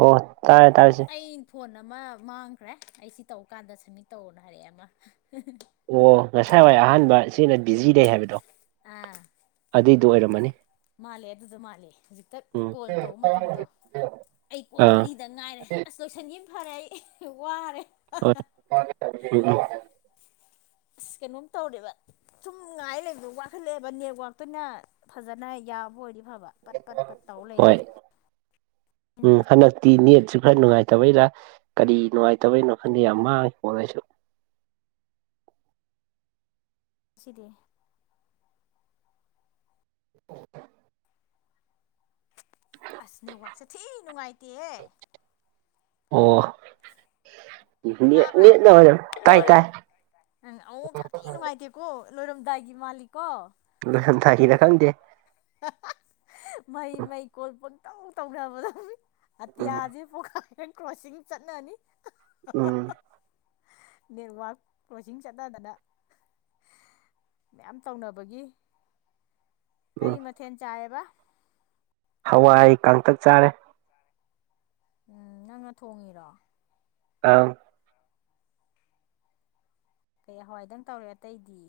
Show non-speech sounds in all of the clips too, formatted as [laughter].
ꯑꯣ ꯇꯥꯏꯔꯦ ꯇꯥꯏꯁꯦ ꯑꯩ ꯐꯣꯟ ꯑꯃ ꯃꯥꯡꯈ꯭ꯔꯦ ꯑꯩꯁꯤ ꯇꯧ ꯀꯥꯟꯗ ꯁꯃꯤꯠ ꯇꯧꯅ ꯍꯥꯏꯔꯛꯑꯦ ꯑꯃ ꯑꯣ ꯉꯁꯥꯏ ꯋꯥꯏ ꯑꯍꯥꯟꯕ ꯁꯤꯅ ꯕꯤꯖꯤꯗꯩ ꯍꯥꯏꯕꯗꯣ ꯑꯥ ꯑꯗꯨꯏꯗꯣ ꯑꯣꯏꯔꯝꯃꯅꯤ ꯃꯥꯜꯂꯦ ꯑꯗꯨꯗ ꯃꯥꯂꯦ ꯍꯧꯖꯤꯛꯇ ꯎꯝ ꯀꯣꯜ ꯇꯧꯕ ꯃꯇꯝꯗꯣ ꯑꯩ ꯀꯣꯟ ꯑꯥ ꯃꯔꯤꯗ ꯉꯥꯏꯔꯦ ꯑꯁ ꯂꯣꯏꯁꯟꯒꯤ ꯐꯔꯦ ꯑꯩ ꯋꯥꯔꯦ [unintelligible] ꯑꯁ ꯀꯩꯅꯣꯝ ꯇꯧꯔꯦꯕ ꯁꯨꯝ ꯉꯉꯥꯏ ꯂꯩꯕꯗꯣ ꯋꯥꯈꯠꯂꯛꯑꯦꯕ ꯅꯦꯠꯋꯥꯛꯇꯨꯅ ꯐꯖꯅ ꯌꯥꯝꯕ ꯑꯣꯏꯗꯤ ꯐꯕ ꯄꯠ ꯄꯠ ꯄꯠ ꯇꯧ ꯂꯩꯔꯦ ꯍꯣꯏ ꯎꯝ ꯍꯟꯗꯛꯇꯤ ꯅꯦꯠꯁꯨ ꯈꯔ ꯅꯨꯡꯉꯥꯏꯇꯕꯩꯔ ꯀꯔꯤ ꯅꯨꯡꯉꯥꯏꯇꯕꯅꯣ ꯈꯟꯗꯦ ꯌꯥꯝ ꯃꯥꯡꯉꯤ ꯍꯣ ꯑꯩꯁꯨ ꯑꯁꯤꯗꯤ [inaudible] ꯑꯁ ꯅꯦꯋꯥꯛꯁꯦ ꯊꯤ ꯅꯨꯡꯉꯥꯏꯇꯦ ꯑꯣ ꯅꯦꯠ ꯇꯥꯕ꯭ꯔꯥ ꯅꯦꯠꯅ ꯑꯣꯏꯔꯝ ꯇꯥꯏ ꯇꯥꯏ ꯑꯃꯨꯛ ꯁꯥꯊꯤ ꯅꯨꯡꯉꯥꯏꯇꯦ ꯀꯣ ꯂꯣꯏꯔꯝꯗꯥꯏꯒꯤ ꯃꯥꯂꯤꯛꯣ ꯂꯣꯏꯁꯟꯊꯥꯈꯤꯅ ꯈꯪꯗꯦ ꯃꯍꯩ ꯃꯩꯀꯣꯜ ꯄꯪꯇꯧ ꯇꯧꯅꯕꯗ ꯎꯝ ꯎꯝ ꯑꯇꯤꯌꯥꯁꯤ ꯄꯨꯥ ꯀ꯭ꯔꯣꯁꯤꯡ ꯆꯠꯅꯅꯤ ꯎꯝ ꯅꯦꯠꯋꯛ ꯀ꯭ꯂ꯭ꯔꯣꯁꯤꯡ ꯆꯠꯅꯗꯅ ꯃꯌꯥꯝ ꯇꯧꯅꯕꯒꯤ ꯀꯔꯤ ꯎꯝ ꯃꯊꯦꯜ ꯆꯥꯏꯌꯦꯕ ꯍꯋꯥꯏ ꯀꯥꯡꯇꯛ ꯆꯥꯔꯦ ꯎꯝ ꯅꯪꯅ ꯊꯣꯡꯉꯤꯔꯣ ꯑ ꯀꯩ ꯍꯋꯥꯏꯗꯪ ꯇꯧꯔꯦ ꯑꯇꯩꯗꯤ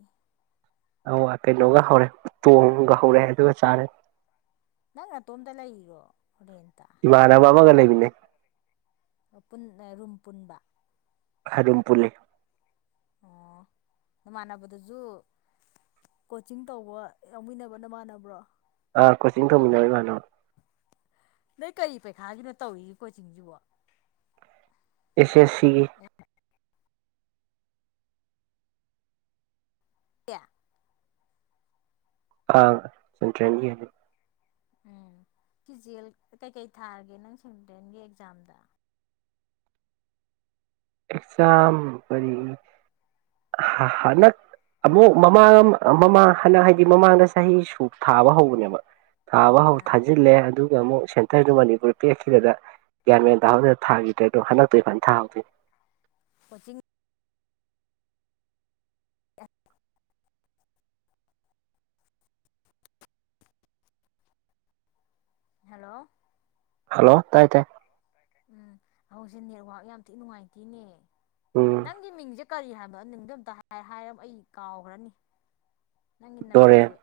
ꯑ ꯀꯩꯅꯣꯒ ꯍꯧꯔꯦ ꯇꯣꯡꯒ ꯍꯧꯔꯦ ꯑꯗꯨꯒ ꯆꯥꯔꯦ ꯅꯪ ꯑꯇꯣꯝꯇ ꯂꯩꯔꯤꯔꯣ ꯔꯦꯟꯇ ꯃꯥꯅ ꯃꯥꯕꯒ ꯂꯩꯒꯅꯦ ꯔꯨꯝ ꯄꯨꯟꯕ ꯑꯗꯨ ꯑꯗꯨꯝ ꯄꯨꯜꯂꯤ ꯑꯣ ꯅꯃꯥꯟꯅꯕꯗꯨꯁꯨ ꯀꯣꯆꯤꯡ ꯇꯧꯕ ꯌꯥꯎꯃꯤꯟꯅꯕꯅ ꯃꯥꯟꯅꯕ꯭ꯔꯣ ꯑꯥ ꯀꯣꯆꯤꯡ ꯇꯧꯃꯤꯟꯅꯔ ꯏꯃꯥꯟꯅꯣ ꯅꯣꯏ ꯀꯔꯤ ꯄꯩꯈꯥꯒꯤꯅꯣ ꯇꯧꯔꯤꯒꯦ ꯀꯣꯆꯤꯡꯁꯤꯕꯣ ꯑꯦꯁꯤ ꯑꯦ ꯁꯤꯒꯤ ꯀꯌꯥ ꯑꯥ ꯁꯦꯟꯇ꯭ꯔꯅꯤ ꯍꯥꯏ ꯎꯝ ꯐꯤꯖꯦꯜ ꯀꯩꯀꯩ ꯊꯥꯔꯒꯦ ꯅꯪ ꯁꯇꯦꯟꯒꯤ ꯑꯦꯛꯖꯥꯝꯗ ꯑꯦꯛꯖꯝ ꯐꯔꯤ ꯍꯅꯛ ꯑꯃꯨꯛ ꯃꯃꯥꯡ ꯃꯃꯥꯡ ꯍꯅ ꯍꯥꯏꯗꯤ ꯃꯃꯥꯡꯗ ꯆꯍꯤ ꯁꯨ ꯊꯥꯕ ꯍꯧꯕꯅꯦꯕ ꯊꯥꯕ ꯍꯧ ꯑꯥ ꯊꯥꯖꯤꯜꯂꯦ ꯑꯗꯨ ꯑꯃꯨꯛ ꯁꯦꯟꯇꯔꯗꯨ ꯃꯅꯤꯄꯨꯔ ꯄꯦꯛꯛꯈꯤꯗ ꯒ꯭ꯌꯥꯟ ꯃꯦꯟ ꯇꯥꯍꯧꯗꯅ ꯊꯥꯈꯤꯗ꯭ꯔꯦ ꯑꯣ ꯍꯟꯗꯛꯇꯣꯏ ꯐꯅ ꯊꯥꯍꯧꯗꯣꯏꯅꯤ ꯀꯣꯆꯤꯡ ꯍꯜꯂꯣ ꯍꯜꯂꯣ ꯇꯥꯏ ꯇꯥꯏ ꯎꯝ ꯍꯧꯖꯤꯁꯦ ꯅꯦꯠꯋꯥꯛ ꯌꯥꯝ ꯊꯤ ꯅꯨꯡꯉꯥꯏꯇꯦꯅꯦ ꯎꯝ ꯅꯪꯒꯤ ꯃꯤꯡꯁꯦ ꯀꯔꯤ ꯍꯥꯏꯕꯗꯣ ꯅꯗꯣ ꯑꯝꯇ ꯍꯥꯏꯔ ꯑꯩ ꯀꯥꯎꯈ꯭ꯔꯅꯤ ꯅꯪꯒꯤ ꯗꯣꯔꯦꯟ ꯅꯝꯕꯔꯁꯦ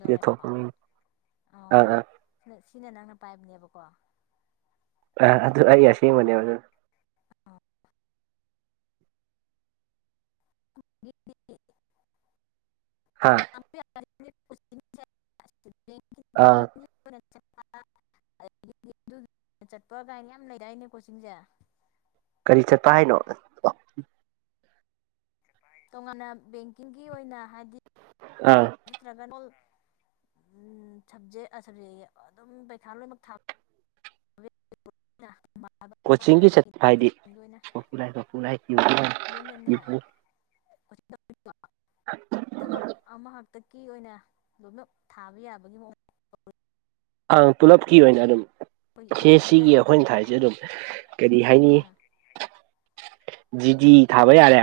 ꯁꯤꯗ ꯊꯣꯛꯄ ꯃꯤꯡ ꯑꯣ ꯑꯥ ꯑꯥ ꯁꯤ ꯁꯤꯅ ꯅꯪꯅ ꯄꯥꯏꯕꯅꯦꯕꯀꯣ ꯑ ꯑꯗꯨ ꯑꯩ ꯑꯁꯦꯡꯕꯅꯦꯕ ꯑꯗꯨ ꯑ [inaudible] ꯍꯥꯥ [inaudible] ꯑꯥ ꯑꯗꯒꯤ ꯆꯠꯄ ꯀꯥꯏꯅ ꯌꯥꯝ ꯂꯩꯔꯏꯅꯦ ꯀꯣꯆꯤꯡꯁꯦ ꯀꯔꯤ ꯆꯠꯄ ꯍꯥꯏꯅꯣ ꯇꯣꯉꯥꯟꯅ ꯕꯦꯡꯀꯤꯡꯒꯤ ꯑꯣꯏꯅ ꯍꯥꯏꯗꯤ ꯑꯥ ꯑꯗꯨꯠꯇ꯭ꯔꯒꯣ ꯁꯕꯖꯦꯛ ꯑꯁꯕꯖꯦꯛ ꯑꯗꯨꯝ ꯄꯔꯤꯈꯥ ꯂꯣꯏꯅꯃꯛ ꯊꯥ ꯀꯣꯆꯤꯡꯒꯤ ꯥꯏ ꯆꯠꯄ ꯂꯥꯏꯟꯒꯤ ꯍꯥꯏꯗꯤ ꯑꯣꯏꯅ ꯄꯨ ꯄꯨꯔꯥꯏ ꯏꯅꯟꯅꯦ ꯌꯨ ꯑ ꯊꯕꯛ ꯑꯃ ꯍꯥꯛꯇꯛꯀꯤ ꯑꯣꯏꯅ ꯂꯣꯏꯅ ꯊꯥꯕ ꯌꯥꯕꯒꯤ ꯃꯑꯣꯡ ꯑꯪ ꯄꯨꯂꯞꯀꯤ ꯑꯣꯏꯅ ꯑꯗꯨꯝ ꯑꯩꯈꯣꯏꯒꯤ ꯑꯦꯝ ꯁꯦ ꯄꯤ ꯑꯃ ꯁꯤꯒꯤ ꯂꯩꯔꯤꯗꯅ ꯑꯩꯈꯣꯏꯅ ꯊꯥꯏꯁꯦ ꯑꯗꯨꯝ ꯀꯔꯤ ꯍꯥꯏꯅꯤ ꯑꯥ ꯖꯤꯗꯤ ꯊꯥꯕꯩ ꯌꯥꯔꯦ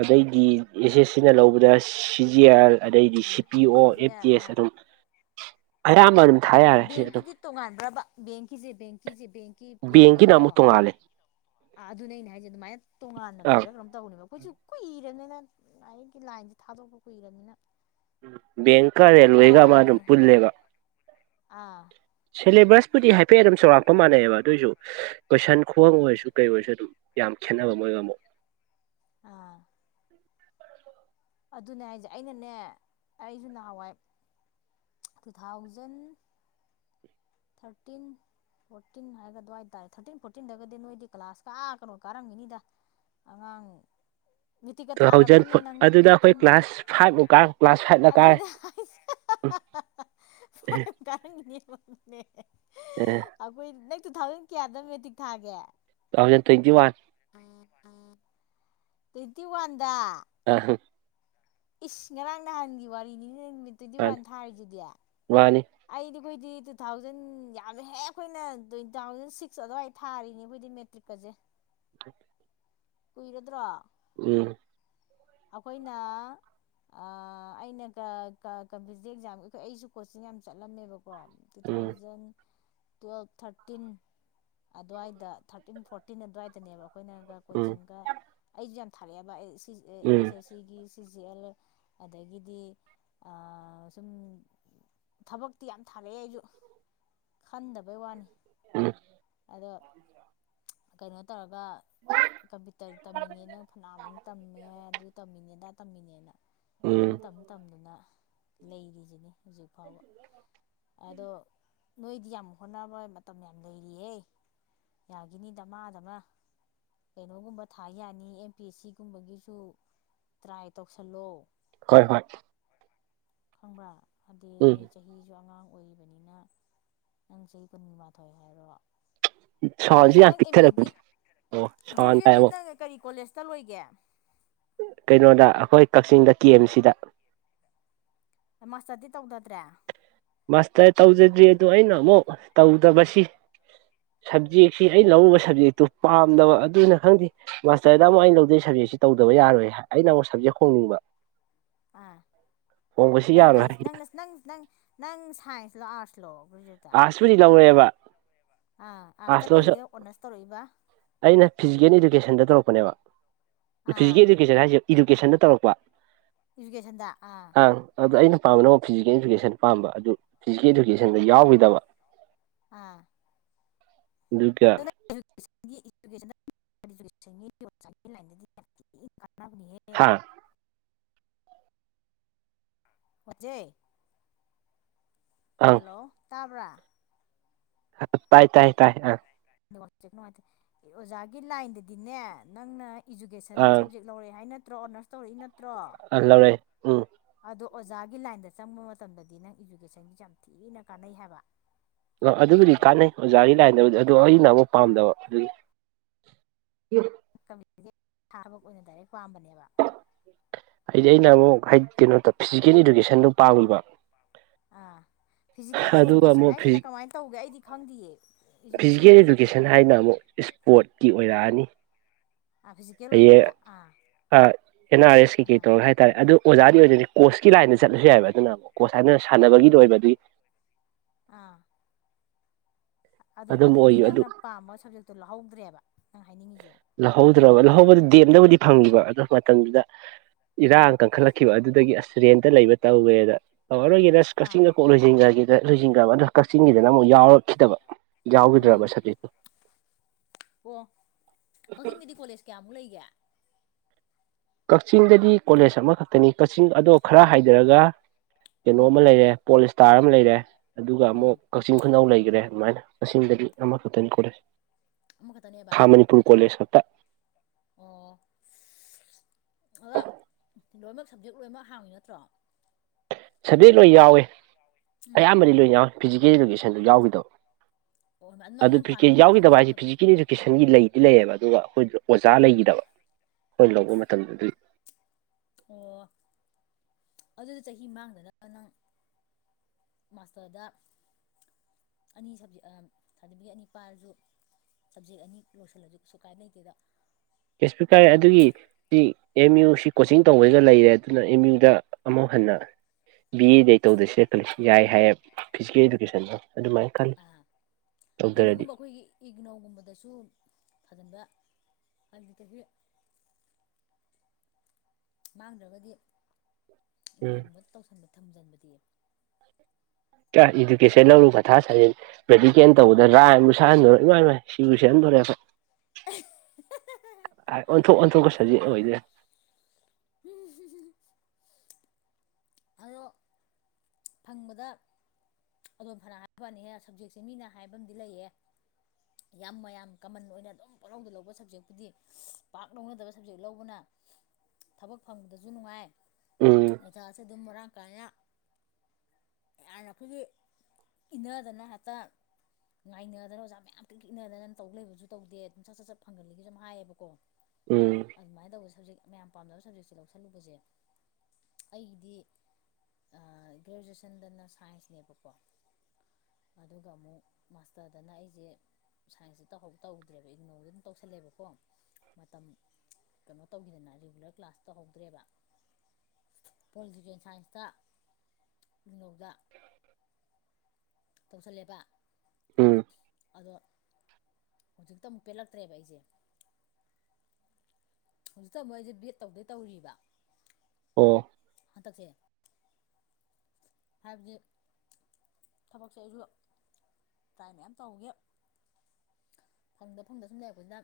ꯑꯗꯩꯗꯤ ꯑꯦꯁ ꯑꯦꯁ ꯁꯤꯅ ꯂꯧꯕꯗ ꯁꯤꯖꯤ ꯑꯥꯔ ꯑꯗꯩꯗꯤ ꯁꯤ ꯑꯥ ꯄꯤ ꯑꯣ ꯁꯤꯁꯦ ꯑꯦꯐ ꯇꯤ ꯑꯦꯁ ꯑꯗꯨꯝ ꯑꯥ ꯑꯌꯥꯝꯕ ꯑꯗꯨꯝ ꯊꯥ ꯌꯥꯔꯦ ꯁꯤ ꯑꯗꯨꯝ ꯕꯦꯡꯀꯤꯗꯤ ꯇꯣꯉꯥꯟꯕ꯭ꯔꯕ ꯕꯦꯡꯀꯤꯁꯦ ꯕꯦꯡꯀꯤꯁꯦ ꯕꯦꯡ ꯕꯦꯡ ꯕꯦꯡꯀꯤꯅ ꯑꯃꯨꯛ ꯄꯤꯌꯣ ꯇꯣꯡꯉꯥꯜꯂꯦ ꯑꯥ ꯑꯗꯨꯅꯦ ꯍꯥꯏꯁꯦ ꯑꯗꯨꯃꯥꯏꯅ ꯇꯣꯉꯥꯟꯅ ꯑꯥ ꯂꯩꯕ꯭ꯔꯥ ꯀꯝ ꯇꯧꯅꯦꯕ ꯑꯩꯈꯣꯏꯁꯨ ꯀꯨꯏꯔꯅꯤꯅ ꯂꯥꯏꯔꯤꯛꯒꯤ ꯂꯥꯏꯟꯁꯦ ꯊꯥꯗꯣꯛꯄ ꯀꯨꯏꯔꯅꯤꯅ ꯕꯦꯡ ꯑꯩꯅ ꯅꯍꯋꯥꯏꯅꯤ ꯑꯥ ꯁꯤꯂꯦꯕꯁꯄꯨꯗꯤ ꯍꯥꯏꯐꯦꯠ ꯑꯗꯨꯝ ꯆꯥꯎꯔꯥꯛꯄ ꯃꯥꯟꯅꯩꯕ ꯑꯗꯨꯑꯣꯏꯔꯁꯨ ꯀꯣꯏꯁꯟ ꯈꯨꯍꯡ ꯑꯥ ꯑꯣꯏꯔꯁꯨ ꯀꯩ ꯑꯣꯏꯔꯁꯨ ꯑꯗꯨꯝ ꯌꯥꯝ ꯈꯦꯠꯅꯕ ꯃꯣꯏꯒ ꯑꯃꯨꯛ ꯑꯥ ꯑꯗꯨꯅꯦ ꯍꯥꯏꯁꯦ ꯑꯩꯅꯅꯦ ꯑꯩꯁꯨ ꯅꯍꯥꯟꯋꯥꯏ ꯇꯨ ꯊꯥꯎꯖꯟ ꯊꯥꯔꯇꯤꯟ ꯐꯣꯔꯇꯤꯟ ꯍꯥꯏꯒꯗꯋꯥ ꯍꯥꯏꯇꯥꯔꯦ ꯊꯥꯔꯇꯤꯟ ꯐꯣꯔꯇꯤꯟꯗꯒꯗꯤ ꯅꯣꯏꯗꯤ ꯀ꯭ꯂꯥꯁ ꯀꯥ ꯀꯅꯣ ꯀꯥꯔꯝꯒꯅꯤꯗ ꯑꯉꯥꯡ ꯇꯨ ꯊꯥꯎꯖꯟ ꯊꯥꯔꯕ꯭ꯔꯅꯦ ꯅꯪ ꯑꯗꯨꯗ ꯑꯩꯈꯣꯏ ꯊꯥꯔꯇꯤꯟ ꯀ꯭ꯂꯥꯁ ꯐꯥꯏꯚꯄꯨ ꯀꯥ ꯀ꯭ꯂꯥꯁ ꯐꯥꯏꯚꯇ ꯀꯥꯔꯦ ꯎꯝ ꯐ ꯀꯅꯦ [unintelligible] ꯎ ꯑꯩꯈꯣꯏ ꯅꯪ ꯇꯨ ꯊꯥꯎꯖꯟ ꯀꯌꯥꯗ ꯃꯦꯇꯤꯔꯤꯛ ꯊꯥꯒꯦ ꯑꯈ ꯋꯥ ꯎꯝ ꯎꯝ ꯇ꯭ꯋꯦꯟꯇꯤ ꯋꯥꯟꯗ ꯑ ꯍꯨꯝ ꯏꯁ ꯉꯔꯥꯡ ꯅꯍꯥꯟꯒꯤ ꯋꯥꯔꯤꯅꯤ ꯅꯨꯃꯤꯠ ꯇ꯭ꯋꯦꯟꯇꯤ ꯋꯥꯟ ꯊꯥꯔꯤꯁꯤꯗꯤ ꯃꯥꯕꯥꯅꯤ ꯑꯩꯗꯤ ꯑꯩꯈꯣꯏꯗꯤ ꯇꯨ ꯊꯥꯎꯖꯟ ꯌꯥꯝꯃꯦ ꯍꯦ ꯑꯩꯈꯣꯏꯅ ꯇ ꯇꯨ ꯊꯥꯎꯖꯟ ꯁꯤꯛꯁ ꯑꯗꯨꯋꯥꯗ ꯊꯥꯔꯤꯅꯤ ꯑꯩꯈꯣꯏꯗꯤ ꯃꯦ ꯇꯔꯤꯛꯀꯁꯦ ꯀꯨꯏꯔꯗ꯭ꯔꯣ ꯎꯝ ꯑꯩꯈꯣꯏꯅ ꯑꯩꯅꯒ ꯀꯝꯄꯤꯇꯤꯇꯤꯞ ꯑꯦꯛꯖꯥꯝ ꯑꯩꯈꯣꯏ ꯑꯩꯁꯨ ꯀꯣꯆꯤꯡ ꯌꯥꯝ ꯆꯠꯂꯝꯃꯦꯕ ꯀꯣ two um thousand twelve thirteen ꯑꯗꯨꯋꯥꯏꯗ ꯊꯥꯔꯇꯤꯟ ꯐꯣꯔꯇꯤꯟ ꯑꯗꯨꯋꯥꯏꯗꯅꯦꯕ ꯑꯩꯈꯣꯏꯅꯒ ꯎꯝ ꯀꯣꯆꯤꯡꯒ ꯑꯩꯁꯨ ꯌꯥꯝ ꯊꯥꯔꯛꯑꯦꯕ ꯑꯦꯁ ꯎꯝ ꯑꯦꯁ ꯁꯤꯒꯤ ꯁꯤꯖꯤ ꯑꯦꯜ ꯑꯗꯒꯤꯗꯤ ꯑ ꯁꯨꯝ ꯊꯕꯛꯇꯤ ꯌꯥꯝ ꯊꯥꯔꯛꯑꯦ ꯑꯩꯁꯨ ꯈꯟꯗꯕꯩ ꯋꯥꯅꯤ ꯎꯝ ꯑꯗꯣ ꯀꯩꯅꯣ ꯇꯧꯔꯒ ꯀꯝꯄ꯭ꯌꯨꯇꯔ ꯇꯝꯃꯤꯅꯦꯅ ꯐꯅꯌꯥꯝꯃꯨꯛ ꯇꯝꯃꯦ ꯑꯗꯨ ꯇꯝꯃꯤꯅꯦ ꯇꯝꯃꯤꯅꯦꯅ ꯑꯗꯨꯝ ꯎꯝ ꯇꯝ ꯇꯝꯗꯨꯅ ꯂꯩꯔꯤꯁꯤꯅꯤ ꯍꯧꯖꯤꯛ ꯐꯥꯎꯕ ꯑꯗꯣ ꯅꯣꯏꯗꯤ ꯌꯥꯝ ꯍꯣꯠꯅꯕ ꯃꯇꯝ ꯌꯥꯝ ꯂꯩꯔꯤꯍꯦ ꯌꯥꯒꯤꯅꯤꯗ ꯗꯃꯥꯗꯃ ꯀꯩꯅꯣꯒꯨꯝꯕ ꯊꯥ ꯌꯥꯅꯤ ꯑꯦꯝ ꯄꯤ ꯑꯦꯁ ꯁꯤꯒꯨꯝꯕꯒꯤꯁꯨ ꯇ꯭ꯔꯥꯏ ꯇꯧꯁꯜꯂꯣ ꯍꯣꯏ ꯍꯣꯏ ꯈꯪꯕ꯭ꯔꯥ ꯍꯥꯏꯗꯤ ꯎꯝ ꯅꯣꯏ ꯆꯍꯤꯁꯨ ꯑꯉꯥꯡ ꯑꯣꯏꯔꯤꯕꯅꯤꯅ ꯅꯪ ꯆꯍꯤ ꯀꯨꯟꯒ ꯃꯥꯊꯣꯏ ꯍꯥꯏꯔꯣ ꯁꯥꯎꯟꯁꯤ ꯒ꯭ꯔꯦꯖꯨꯋꯦꯠ ꯌꯥꯝ ꯅꯪ ꯑꯦꯝ ꯑꯦꯗꯤ ꯄꯤꯛꯊꯔꯛꯄꯅꯤ ꯑꯣ ꯁꯥꯎꯟ ꯒ꯭ꯔꯦꯖꯨꯋꯦꯠꯇꯤ ꯍꯥꯏꯕꯨ ꯅꯪ ꯀꯔꯤ ꯀꯣꯂꯦꯖꯇ ꯂꯣꯏꯒꯦ ꯀꯩꯅꯣꯗ ꯑꯩꯈꯣꯏ ꯀꯛꯆꯤꯡꯗ ꯀꯦ ꯑꯦꯝꯁꯤꯗ ꯃꯥꯁꯇꯔꯗꯤ ꯇꯧꯗꯗ꯭ꯔꯦ ꯃꯥꯁꯇꯔ ꯇꯧꯗꯗ꯭ꯔꯤ ꯑꯗꯣ ꯑꯩꯅ ꯑꯃꯨꯛ ꯇꯧꯗꯕꯁꯤ ꯁꯕꯖꯦꯛꯁꯤ ꯑꯩ ꯂꯧꯔꯕ ꯁꯕꯖꯦꯛꯇꯨ ꯄꯥꯝꯗꯕ ꯑꯗꯨꯅ ꯈꯪꯗꯦ ꯃꯥꯁꯇꯔꯗ ꯑꯃꯨꯛ ꯑꯩꯅ ꯂꯧꯗꯣꯏꯩ ꯁꯕꯖꯦꯛꯁꯤ ꯇꯧꯗꯕ ꯌꯥꯔꯣꯏ ꯍꯥꯏ ꯑꯩꯅ ꯑꯃꯨꯛ ꯁꯞꯖꯦꯛ ꯍꯣꯡꯅꯤꯡꯕ ꯑꯥ ꯍꯣꯡꯕꯁꯤ ꯅꯪ ꯌꯥꯔꯣꯏ ꯀꯩ ꯍꯥꯏ ꯅꯪ ꯅꯪ ꯅꯪ ꯅꯪ ꯁꯥꯏꯟꯁꯂꯣ ꯑꯥꯔꯠꯁꯂꯣ ꯒ꯭ꯔꯦꯖꯨꯠ ꯑꯥꯔꯁꯄꯨꯗꯤ ꯂꯧꯔꯛꯑꯦꯕ ꯑ ꯑꯥꯔꯠꯁꯇ ꯀꯩꯗ ꯑꯣꯅꯔꯁ ꯇꯧꯔꯛꯏꯕ ꯑꯩꯅ ꯐꯤꯖꯤꯀꯦꯜ ꯏꯗꯨꯀꯦꯁꯟꯗ ꯇꯧꯔꯛꯄꯅꯦꯕ ꯑꯥ ꯐꯤꯖꯤꯀꯦꯜ ꯏꯗꯨꯀꯦꯁꯟ ꯍꯥꯏꯁꯦ ꯏꯗꯨꯀꯦꯁꯟꯗ ꯇꯧꯔꯛꯄ ꯏꯖꯨꯀꯦꯁꯟꯗ ꯑꯥ ꯑꯪ ꯑꯗꯨꯗꯣ ꯑꯩꯅ ꯄꯥꯝꯕ ꯅꯛ ꯐꯤꯖꯤꯀꯦꯜ ꯏꯗꯨꯀꯦꯁꯟ ꯄꯥꯝꯕ ꯑꯗꯨ ꯐꯤꯖꯤꯀꯦꯜ ꯏꯗꯨꯀꯦꯁꯟꯗ ꯌꯥꯎꯈꯤꯗꯕ ꯑꯥ ꯑ ꯑꯗꯨꯒ ꯗꯗꯤ ꯌꯥꯝ ꯊꯤ ꯀꯥꯟꯅꯕꯅꯤ ꯍ ꯍꯥꯥ ꯍꯧꯖꯦ ꯑꯪ ꯍꯜꯂꯣ ꯇꯥꯕ꯭ꯔꯥ ꯇꯥꯏ ꯇꯥꯏ ꯇꯥꯏ ꯑ ꯑꯣꯖꯥꯒꯤ ꯂꯥꯏꯟꯗꯗꯤꯅꯦ ꯅꯪꯅ ꯏꯖꯨꯀꯦꯁꯟ ꯑꯪ ꯁꯞꯖꯦꯛ ꯂꯧꯔꯛꯦ ꯍꯥꯏ ꯅꯠꯇ꯭ꯔꯣ ꯑꯣꯅꯔꯁ ꯇꯧꯔꯛꯏ ꯅꯠꯇ꯭ꯔꯣ ꯑ ꯂꯧꯔꯦ ꯎꯝ ꯑꯗꯣ ꯑꯣꯖꯥꯒꯤ ꯂꯥꯏꯟꯗ ꯆꯪꯕ ꯃꯇꯝꯗꯗꯤ ꯅꯪ ꯏꯖꯨꯀꯦꯁꯟꯁꯤ ꯌꯥꯝ ꯊꯤꯅ ꯀꯥꯟꯅꯩ ꯍꯥꯏꯕ ꯑ ꯅꯪ ꯑꯗꯨꯕꯨꯗꯤ ꯁꯕꯖꯦꯛꯇꯣ ꯀꯥꯟꯅꯩ ꯑꯣꯖꯥꯒꯤ ꯂꯥꯏꯟꯗꯕꯨꯗꯤ ꯑꯗꯨ ꯑꯩꯅ ꯑꯃꯨꯛ ꯑꯥ ꯄꯥꯝꯗꯕ ꯑꯗꯨꯒꯤ ꯎꯝ ꯊꯥꯕ ꯑꯣꯏꯅ ꯗꯥꯏꯔꯦꯛ ꯄꯥꯝꯕꯅꯦꯕ ꯍꯥꯏꯗꯤ ꯑꯩꯅ ꯑꯃꯨꯛ ꯍꯥꯏꯗꯤ ꯀꯩꯅꯣꯗ ꯐꯤꯖꯤꯀꯦꯜ ꯏꯗꯨꯀꯦꯁꯟꯗꯣ ꯄꯥꯝꯃꯤꯕ ꯑꯥ ꯐꯤꯖꯤꯀꯦꯜ ꯑꯗꯨꯒ ꯏꯖꯨꯀꯦꯁꯟ ꯑꯃꯨꯛ ꯍꯥꯏꯁꯤꯅ ꯀꯃꯥꯏꯅ ꯇꯧꯒꯦ ꯑꯩꯗꯤ ꯈꯪꯗꯦꯌꯦꯕ ꯏꯗꯨꯀꯦꯁꯟꯒꯤꯗꯤꯗ ꯣ ꯄꯣꯠꯀꯤ ꯑꯣꯏꯔꯛꯑꯅꯤ ꯐꯦꯜ ꯑꯣꯏꯕ ꯄꯣꯠꯇ ꯑ ꯑ ꯑꯦꯟ ꯑꯥꯔ ꯑꯦꯁ ꯀꯩ ꯀꯩ ꯇꯧꯔꯒ ꯍꯥꯏꯇꯥꯔꯦ ꯑꯗꯨ ꯑꯣꯖꯥꯗꯤ ꯑꯣꯏꯗꯣꯏꯗꯤ ꯀꯣꯁꯀꯤ ꯂꯥꯏꯟꯗ ꯆꯠꯂꯁꯨ ꯌꯥꯏꯕ ꯑꯗꯨꯅ ꯑꯃꯨꯛ ꯀꯣꯁ ꯍꯥꯏꯅ ꯑꯥ ꯁꯥꯟꯅꯕꯒꯤꯗ ꯑꯣꯏꯕ ꯑꯗꯨꯒꯤ ꯑꯥ ꯑꯗꯨ ꯑꯗꯨꯝ ꯑꯗꯨꯗꯤ ꯑꯣꯏꯈꯤꯕ ꯑꯗꯨ ꯅꯪꯅ ꯄꯥꯝꯕ ꯁꯞꯖꯦꯛꯇꯣ ꯂꯧꯍꯧꯗ꯭ꯔꯦꯕ ꯅꯪ ꯍꯥꯏꯅꯤꯡꯉꯤꯖꯦ ꯂꯧꯍꯧꯗ꯭ꯔꯕ ꯂꯧꯍꯧꯕꯗꯨ ꯗꯦꯝꯗꯕꯨꯗꯤ ꯐꯪꯉꯕ ꯑꯗꯨ ꯃꯇꯝꯗꯨꯗ ꯎꯝ ꯏꯔꯥꯡ ꯀꯟꯈꯠꯂꯛ ꯀꯈꯤꯕ ꯑꯗꯨꯗꯒꯤ ꯑꯁ ꯔꯦꯟꯇ ꯂꯩꯕ ꯇꯧꯋꯦꯗꯧꯔꯣꯏꯒꯤꯦꯗꯁ ꯑꯥ ꯀꯛꯆꯤꯡ ꯀꯣꯛ ꯂꯣꯏꯁꯤꯟꯈ꯭ꯔꯒꯦ ꯂꯣꯏꯁꯤꯟꯈ꯭ꯔꯕ ꯑꯗ ꯀꯛꯆꯤꯡꯒꯤꯗꯅ ꯑꯃꯨꯛ ꯌꯥꯎꯔꯛꯈꯤꯗꯕ ꯌꯥꯎꯈꯤꯗ꯭ꯔꯕ ꯎꯝ ꯁꯕꯖꯦꯛꯇꯨ ꯑꯣ ꯀꯛꯆꯤꯡꯗꯗꯤ ꯀꯣꯂꯦꯖ ꯀꯌꯥꯃꯨꯛ ꯂꯩꯒꯦ ꯀꯛꯆꯤꯡꯗꯗꯤ ꯀꯣꯂꯦꯖ ꯑꯃꯈꯛꯇꯅꯤ ꯀꯛꯆꯤꯡ ꯑꯗꯣ ꯈꯔ ꯍꯥꯏꯊꯔꯒ ꯎꯝ ꯀꯩꯅꯣꯝꯃ ꯂꯩꯔꯦ ꯄꯣꯂꯤꯁꯇꯥꯔ ꯑꯃ ꯂꯩꯔꯦ ꯑꯗꯨꯒ ꯎꯝ ꯑꯃꯨꯛ ꯀꯛꯆꯤꯡ ꯈꯨꯅꯧ ꯂꯩꯒꯔꯦ ꯑꯗꯨꯃꯥꯏꯅ ꯃꯁꯤꯡꯗꯗꯤ ꯑꯃꯈꯛꯇꯅꯤ ꯀꯣꯂꯦꯖ ꯑꯃꯈꯛꯇꯅꯦꯕꯥ ꯥ ꯈꯥ ꯃꯅꯤꯄꯨꯔ ꯀꯣꯂꯦꯖ ꯈꯛꯇ ꯑꯣ ꯑꯗ ꯂꯣꯏꯃꯛ ꯁꯞꯖꯦꯛ ꯂꯣꯏꯅꯃꯛ ꯍꯥꯡꯉꯤ ꯅꯠꯇ꯭ꯔꯣ ꯁꯕꯖꯦꯛ ꯂꯣꯏ ꯌꯥꯎꯏ ꯎꯝ ꯑꯌꯥꯝꯕꯗꯤ ꯂꯣꯏ ꯌꯥꯎꯏ ꯐꯤꯖꯤꯀꯦꯜ ꯏꯗꯨꯒꯦꯁꯟꯗꯨ ꯌꯥꯎꯒꯤꯗꯕ ꯑꯣ ꯅꯪ ꯑꯗꯨ ꯅꯪ ꯄꯥꯝꯃꯤ ꯐꯤꯖꯤꯀꯦꯟ ꯄꯣꯠꯇꯨꯗꯪ ꯌꯥꯎꯒꯤꯗꯕ ꯍꯥꯏꯖꯦ ꯌꯥꯎꯗꯕ ꯐꯤꯖꯤꯀꯦꯟ ꯀꯦꯁꯟꯒꯤ ꯂꯩꯗꯤ ꯂꯩꯌꯦꯕ ꯑꯗꯨꯒ ꯑꯩꯈꯣꯏꯗꯨꯗ ꯑꯣꯖꯥ ꯎꯝ ꯂꯩꯒꯤꯗꯕ ꯑꯩꯈꯣꯏꯅ ꯂꯧꯕ ꯃꯇꯝꯗꯨ ꯑꯗꯨꯒꯤ ꯑꯣ ꯑꯗꯨꯗꯤ ꯆꯍꯤ ꯃꯥꯡꯗꯅꯕ ꯅꯪ ꯃꯥꯁꯇꯔꯗ ꯑꯅꯤ ꯁꯞꯖꯦꯛ ꯑꯝ ꯁꯥꯔꯗꯤꯕꯤꯒꯦꯠ ꯑꯅꯤ ꯄꯥꯏꯔꯖꯨ ꯁꯞꯖꯦꯛ ꯑꯅꯤ ꯂꯣꯏꯁꯤꯜꯂꯁꯨ ꯀꯩꯁꯨ ꯀꯥꯏꯅ ꯂꯩꯇꯦꯗ ꯀꯦꯁꯄꯤꯀꯔ ꯑꯗꯨꯒꯤ C M U C coaching ꯇꯧꯕꯩꯒ ꯂꯩꯔꯦ ꯑꯗꯨꯅ ꯑꯦꯝ ꯌꯨꯗ ꯑꯃꯨꯛ ꯍꯟꯅ ꯕꯤ ꯑꯦꯗ ꯑꯩ ꯇꯧꯗꯁꯨ ꯌꯥꯏ ꯀꯂꯦꯛꯁꯟ ꯌꯥꯏ ꯍꯥꯏꯌꯦ ꯐꯤꯖꯤꯀꯦꯜ ꯏꯗꯨꯀꯦꯁꯟꯅ ꯑꯗꯨꯃꯥꯏ ꯈꯜꯂꯤ ꯇꯧꯗꯔꯗꯤ ꯀꯩꯅꯣꯒꯨꯝꯕ ꯑꯩꯈꯣꯏꯒꯤ ꯏꯒꯅꯧꯒꯨꯝꯕꯗꯁꯨ ꯊꯥꯖꯤꯟꯕ ꯎꯄꯥꯏ ꯂꯩꯇ꯭ꯔꯗꯤ ꯃꯥꯡꯗ꯭ꯔꯒꯗꯤ ꯎꯝ ꯏꯒꯅꯧꯒꯨꯝꯕ ꯇꯧꯁꯟꯕ ꯊꯝꯖꯟꯕꯗꯤ ꯇ꯭ꯔꯥ ꯏꯗꯨꯀꯦꯁꯟꯅ ꯑꯃꯨꯛ ꯃꯊꯥ ꯁꯥꯖꯤꯜꯂꯤ ꯃꯦꯗꯤꯀꯦꯜ ꯇꯧꯕꯗ ꯔꯥꯏꯝ ꯁꯛꯍꯟꯗꯅ ꯏꯃꯥꯏ ꯏꯃꯥꯏ ꯁꯤꯕꯨ ꯁꯤꯔꯝꯗꯣꯔꯦ ꯑꯩꯈꯣꯏ ꯑꯥꯏ ꯑꯣꯟꯊꯣꯛ ꯑꯣꯟꯊꯣꯛꯄ ꯁꯞꯖꯦꯛ ꯑꯣꯏ ꯂꯩꯔꯝꯃꯦ ꯍꯨꯝ ꯍꯨꯝ ꯍꯨꯝ ꯍꯨꯝ ꯑꯂꯣ ꯐꯪꯕꯗ ꯑꯗꯨꯝ ꯐꯅ ꯍꯥꯏꯕ ꯋꯥꯅꯤꯍꯦ ꯁꯞꯖꯦꯛꯁꯦ ꯃꯤꯅ ꯍꯥꯏꯕ ꯑꯃꯗꯤ ꯂꯩꯌꯦ [inaudible] ꯌꯥꯝ ꯃꯌꯥꯝ ꯀꯃꯟ ꯑꯣꯏꯅ ꯑꯗꯨꯝ ꯄꯔꯧꯗ ꯂꯧꯕ ꯁꯞꯖꯦꯛꯄꯨꯗꯤ ꯄꯥꯛ ꯂꯧꯅꯗꯕ ꯁꯞꯖꯦꯛ ꯂꯧꯕꯅ ꯊꯕꯛ ꯐꯪꯕꯗꯁꯨ ꯅꯨꯡꯉꯥꯏ ꯎꯝ ꯑꯣꯖꯥꯁꯨ ꯑꯗꯨꯝ ꯃꯔꯥꯡ ꯀꯥꯏꯅ ꯌꯥꯝꯅ ꯑꯩꯈꯣꯏꯒꯤ ꯏꯟꯅꯗꯅ ꯍꯦꯛꯇ ꯉꯥꯏꯅꯗꯅ ꯑꯣꯖꯥ ꯃꯌꯥꯝ ꯀ꯭ꯔꯤꯛ ꯀ꯭ꯔꯤꯛ ꯏꯟꯅꯗꯅ ꯇꯧ ꯂꯩꯕꯖꯨ ꯇꯧꯗꯦ ꯑꯗꯨꯝ ꯁꯠ ꯆꯠ ꯆꯠ ꯐꯪꯒꯜꯂꯤꯒꯁꯨ ꯑꯗꯨꯝ ꯍꯥꯏꯌꯦꯕꯀꯣ ꯎꯝ ꯑꯗꯨꯃꯥꯏꯅ ꯇꯧꯕ ꯁꯞꯖꯦꯛ ꯃꯌꯥꯝ ꯄꯥꯝꯅꯕ ꯁꯞꯖꯦꯛꯁꯦ ꯂꯧꯁꯜꯂꯨꯕꯁꯦ ꯑꯩꯒꯤꯗꯤ ꯑ ꯒ꯭ꯔꯦꯖꯨꯋꯦꯁꯟꯗꯅ ꯁꯥꯏꯟꯁꯅꯦꯕꯀꯣ ꯑꯗꯨꯒ ꯑꯃꯨꯛ ꯃꯥꯁꯇꯔꯗꯅ ꯑꯩꯖꯦ ꯁꯥꯏꯟꯁꯇ ꯇꯧꯍꯧ ꯇꯧꯗ꯭ꯔꯦꯕ ꯏꯒꯅꯩꯗ ꯑꯗꯨꯝ ꯇꯧꯁꯜꯂꯦꯕꯀꯣ ꯃꯇꯝ ꯀꯩꯅꯣ ꯇꯧꯒꯤꯗꯅ ꯔꯤꯒꯨꯂꯔ ꯀ꯭ꯂꯥꯁ ꯇꯧꯍꯧꯗ꯭ꯔꯦꯕ ꯄꯣꯂꯤꯇꯤꯀꯦꯜ ꯁꯥꯏꯟꯁꯇ ꯏꯒꯅꯧꯗ ꯇꯧꯁꯜꯂꯦꯕꯥ ꯎꯝ ꯑꯗꯣ ꯍꯧꯖꯤꯛꯇ ꯑꯃꯨꯛ ꯄꯦꯜꯂꯛꯇ꯭ꯔꯦꯕ ꯑꯩꯖꯦ ꯍꯧꯖꯤꯛꯇ ꯑꯃꯨꯛ ꯑꯩꯖꯦ ꯕꯤꯑꯦꯠ ꯇꯧꯗꯣꯏ ꯇꯧꯔꯤꯕꯥ ꯑꯣ ꯍꯟꯇꯛꯁꯦ ꯍꯥꯏꯕꯗꯤ ꯊꯕꯛꯁꯦ ꯑꯩꯁꯨ ꯇ꯭ꯔꯥꯏ ꯃꯌꯥꯝ ꯇꯧꯕꯒꯤ ꯐꯪꯗ ꯐꯪꯗ ꯁꯨꯝ ꯂꯩꯔꯛꯄꯁꯤꯅ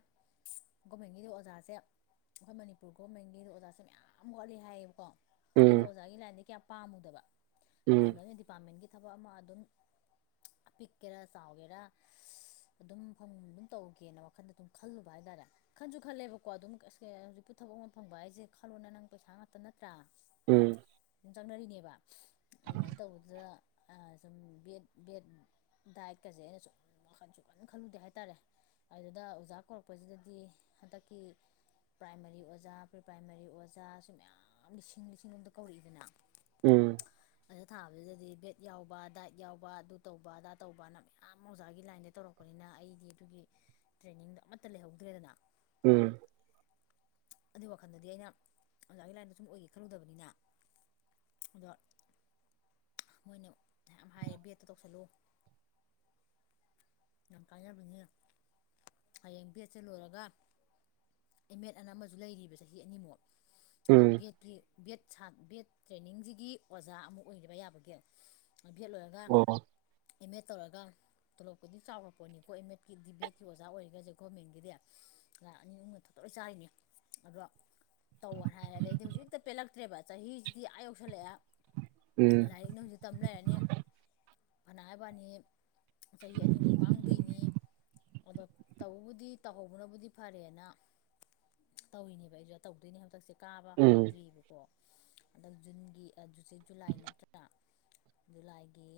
ꯒꯣꯔꯃꯦꯟꯒꯤꯗꯤ ꯑꯣꯖꯥꯁꯦ ꯑꯩꯈꯣꯏ ꯃꯅꯤꯄꯨꯔ ꯒꯣꯔꯃꯦꯟꯒꯤꯗꯤ ꯑꯣꯖꯥꯁꯦ ꯃꯌꯥꯝ ꯋꯥꯠꯂꯤ ꯍꯥꯏꯌꯦꯕꯀꯣ ꯎꯝ ꯑꯩꯅ ꯑꯣꯖꯥꯒꯤ ꯂꯥꯏꯟꯗꯤ ꯀꯌꯥ ꯄꯥꯝꯃꯨꯗꯕ ꯎꯝ ꯄꯥꯝꯗꯕꯗꯤ ꯗꯤꯄꯥꯔꯠꯃꯦꯟꯒꯤ ꯊꯕꯛ ꯑꯃ ꯑꯗꯨꯝ ꯄꯤꯛꯀꯦꯔꯥ ꯆꯥꯎꯒꯦꯔꯥ ꯑꯗꯨꯝ ꯐꯐꯝ ꯑꯗꯨꯝ ꯇꯧꯒꯦꯅ ꯋꯥꯈꯟꯗ ꯑꯗꯨꯝ ꯈꯜꯂꯨꯕ ꯍꯥꯏꯇꯥꯔꯦ ꯈꯟꯁꯨ ꯈꯜꯂꯦꯕꯀꯣ ꯑꯗꯨꯝ ꯍꯧꯖꯤꯛꯄꯨ ꯊꯕꯛ ꯑꯃ ꯐꯪꯕ ꯍꯥꯏꯁꯦ ꯈꯜꯂꯣꯅ ꯅꯪ ꯄꯩꯁꯥ ꯉꯥꯛꯇ ꯅꯠꯇ꯭ꯔꯥ ꯎꯝ ꯁꯨꯝ ꯆꯪꯅꯔꯤꯅꯦꯕꯥ ꯑꯣꯟꯂꯥꯏꯟ ꯇꯧꯕꯗꯨꯗ ꯗ ꯑ ꯁꯨꯝ ꯕꯦꯠ ꯕꯦꯠ ꯗꯥꯏꯠꯀꯖꯦ ꯑꯩꯅ ꯁꯨꯝ ꯋꯥꯈꯟꯁꯨꯝ ꯀꯟ ꯈꯜꯂꯨꯗꯦ ꯍꯥꯏꯇꯥꯔꯦ ꯑꯗꯨꯗ ꯑꯣꯖꯥ ꯀꯧꯔꯛꯄꯖꯤꯗꯗꯤ ꯍꯟꯇꯛꯀꯤ ꯄ꯭ꯔꯥꯏꯃꯥꯔꯤ ꯑꯣꯖꯥ ꯄ꯭ꯔꯤꯄ꯭ꯔꯥꯏꯃꯥꯔꯤ ꯑꯣꯖꯥ ꯁꯤ ꯃꯌꯥꯝ ꯂꯤꯁꯤꯡ ꯂꯤꯁꯤꯡꯂꯣꯝꯗ ꯀꯧꯔꯛꯏꯗꯅ ꯎꯝ ꯑꯗ ꯊꯥꯕꯖꯤꯗꯗꯤ ꯕꯦꯠ ꯌꯥꯎꯕ ꯗꯥꯏꯠ ꯌꯥꯎꯕ ꯑꯗꯨ ꯇꯧꯕ ꯑꯗꯥ ꯇꯧꯕ ꯑꯅ ꯃꯌꯥꯝ ꯑꯣꯖꯥꯒꯤ ꯂꯥꯏꯟꯗ ꯇꯧꯔꯛ ꯄꯄꯅꯤꯅ ꯑꯩꯗꯤ ꯑꯗꯨꯒꯤ ꯇ꯭ꯔꯦꯅꯤꯡꯗꯣ ꯑꯃꯠꯇ ꯂꯩꯍꯧꯗ꯭ꯔꯦꯗꯅ ꯎꯝ ꯑꯗꯨ ꯋꯥꯈꯜꯗꯗꯤ ꯑꯩꯅ ꯑꯣꯖꯥꯒꯤ ꯂꯥꯏꯟꯗꯣ ꯁꯨꯝ ꯑꯣꯏꯒꯦ ꯈꯜꯂꯨꯗꯕꯅꯤꯅ ꯑꯗ ꯃꯣꯏꯅ ꯃ ꯍꯥꯏꯔꯦ ꯕꯦꯠꯇ ꯇꯧꯁꯜꯂꯨ ꯌꯥꯝ ꯀꯥꯏꯅꯕꯅꯦ ꯍꯌꯦꯡ ꯕꯦꯠꯁꯦ ꯂꯣꯏꯔꯒ ꯑꯦꯝ ꯑꯦꯠ ꯑꯅ ꯑꯃꯁꯨ ꯂꯩꯔꯤꯕ ꯆꯍꯤ ꯑꯅꯤꯃꯨꯛ ꯕꯤ ꯎꯝ ꯑꯦꯠꯀꯤ ꯕꯤ ꯑꯦꯠ ꯁꯥ ꯚꯦꯠ ꯇ꯭ꯔꯦꯅꯤꯡꯁꯤꯒꯤ ꯑꯣꯖꯥ ꯑꯃ ꯑꯣꯏꯕ ꯌꯥꯕꯒꯤꯦ ꯚꯦꯠ ꯂꯣꯏꯔꯒ ꯑꯣ ꯑꯦꯝ ꯑꯦ ꯇꯧꯔꯒ ꯊꯣꯂꯛꯄꯗꯤ ꯆꯥꯎꯔꯛꯄ ꯄꯣꯅꯤꯀꯣ ꯑꯦꯃꯦꯠꯀꯤ ꯗꯤꯕꯦꯠꯀꯤ ꯑꯣꯖꯥ ꯑꯣꯏꯔꯤꯒꯁꯦ ꯒꯣꯔꯃꯦꯟꯒꯤꯗꯤ ꯉ ꯑꯅꯤ ꯑꯍꯨꯝꯅ ꯊꯛꯇ ꯂꯣꯏ ꯆꯥꯔꯤꯅꯦ ꯑꯗꯣ ꯇꯧꯔ ꯍꯥꯏꯔ ꯑꯗꯩꯗꯤ ꯍꯧꯖꯤꯛ ꯍꯦꯛꯇ ꯄꯦꯜꯂꯛꯇ꯭ꯔꯦꯕ ꯆꯍꯤꯁꯤꯗꯤ ꯑꯥ ꯌꯧꯁꯜꯂꯛꯑꯦ ꯎꯝ ꯂꯥꯏꯔꯤꯛ ꯅꯨꯡ ꯍꯧꯁꯨ ꯇꯝꯅꯔꯅꯤ ꯐꯅꯥꯏꯕꯅꯤ ꯆꯍꯤ ꯑꯅꯤ ꯃꯨꯃꯥꯡ ꯑꯗꯨꯏꯅꯤ ꯑꯗꯣ ꯇꯧꯕꯕꯨꯗꯤ ꯇꯧꯍꯧꯕꯅꯕꯨꯗꯤ ꯐꯔꯦꯅ ꯇꯧꯔꯤꯅꯦꯕ ꯑꯩꯁꯨꯗ ꯇꯧꯗꯣꯏꯅꯦ ꯍꯗꯛꯁꯦ ꯀꯥꯕ ꯎꯝ ꯍꯧꯗ꯭ꯔꯤꯑꯕꯀꯣ ꯑꯗꯣ ꯖꯨꯟꯒꯤꯁ ꯖꯨꯂꯥꯏ ꯅꯠꯇ꯭ꯔꯥ ꯖꯨꯂꯥꯏꯒꯤ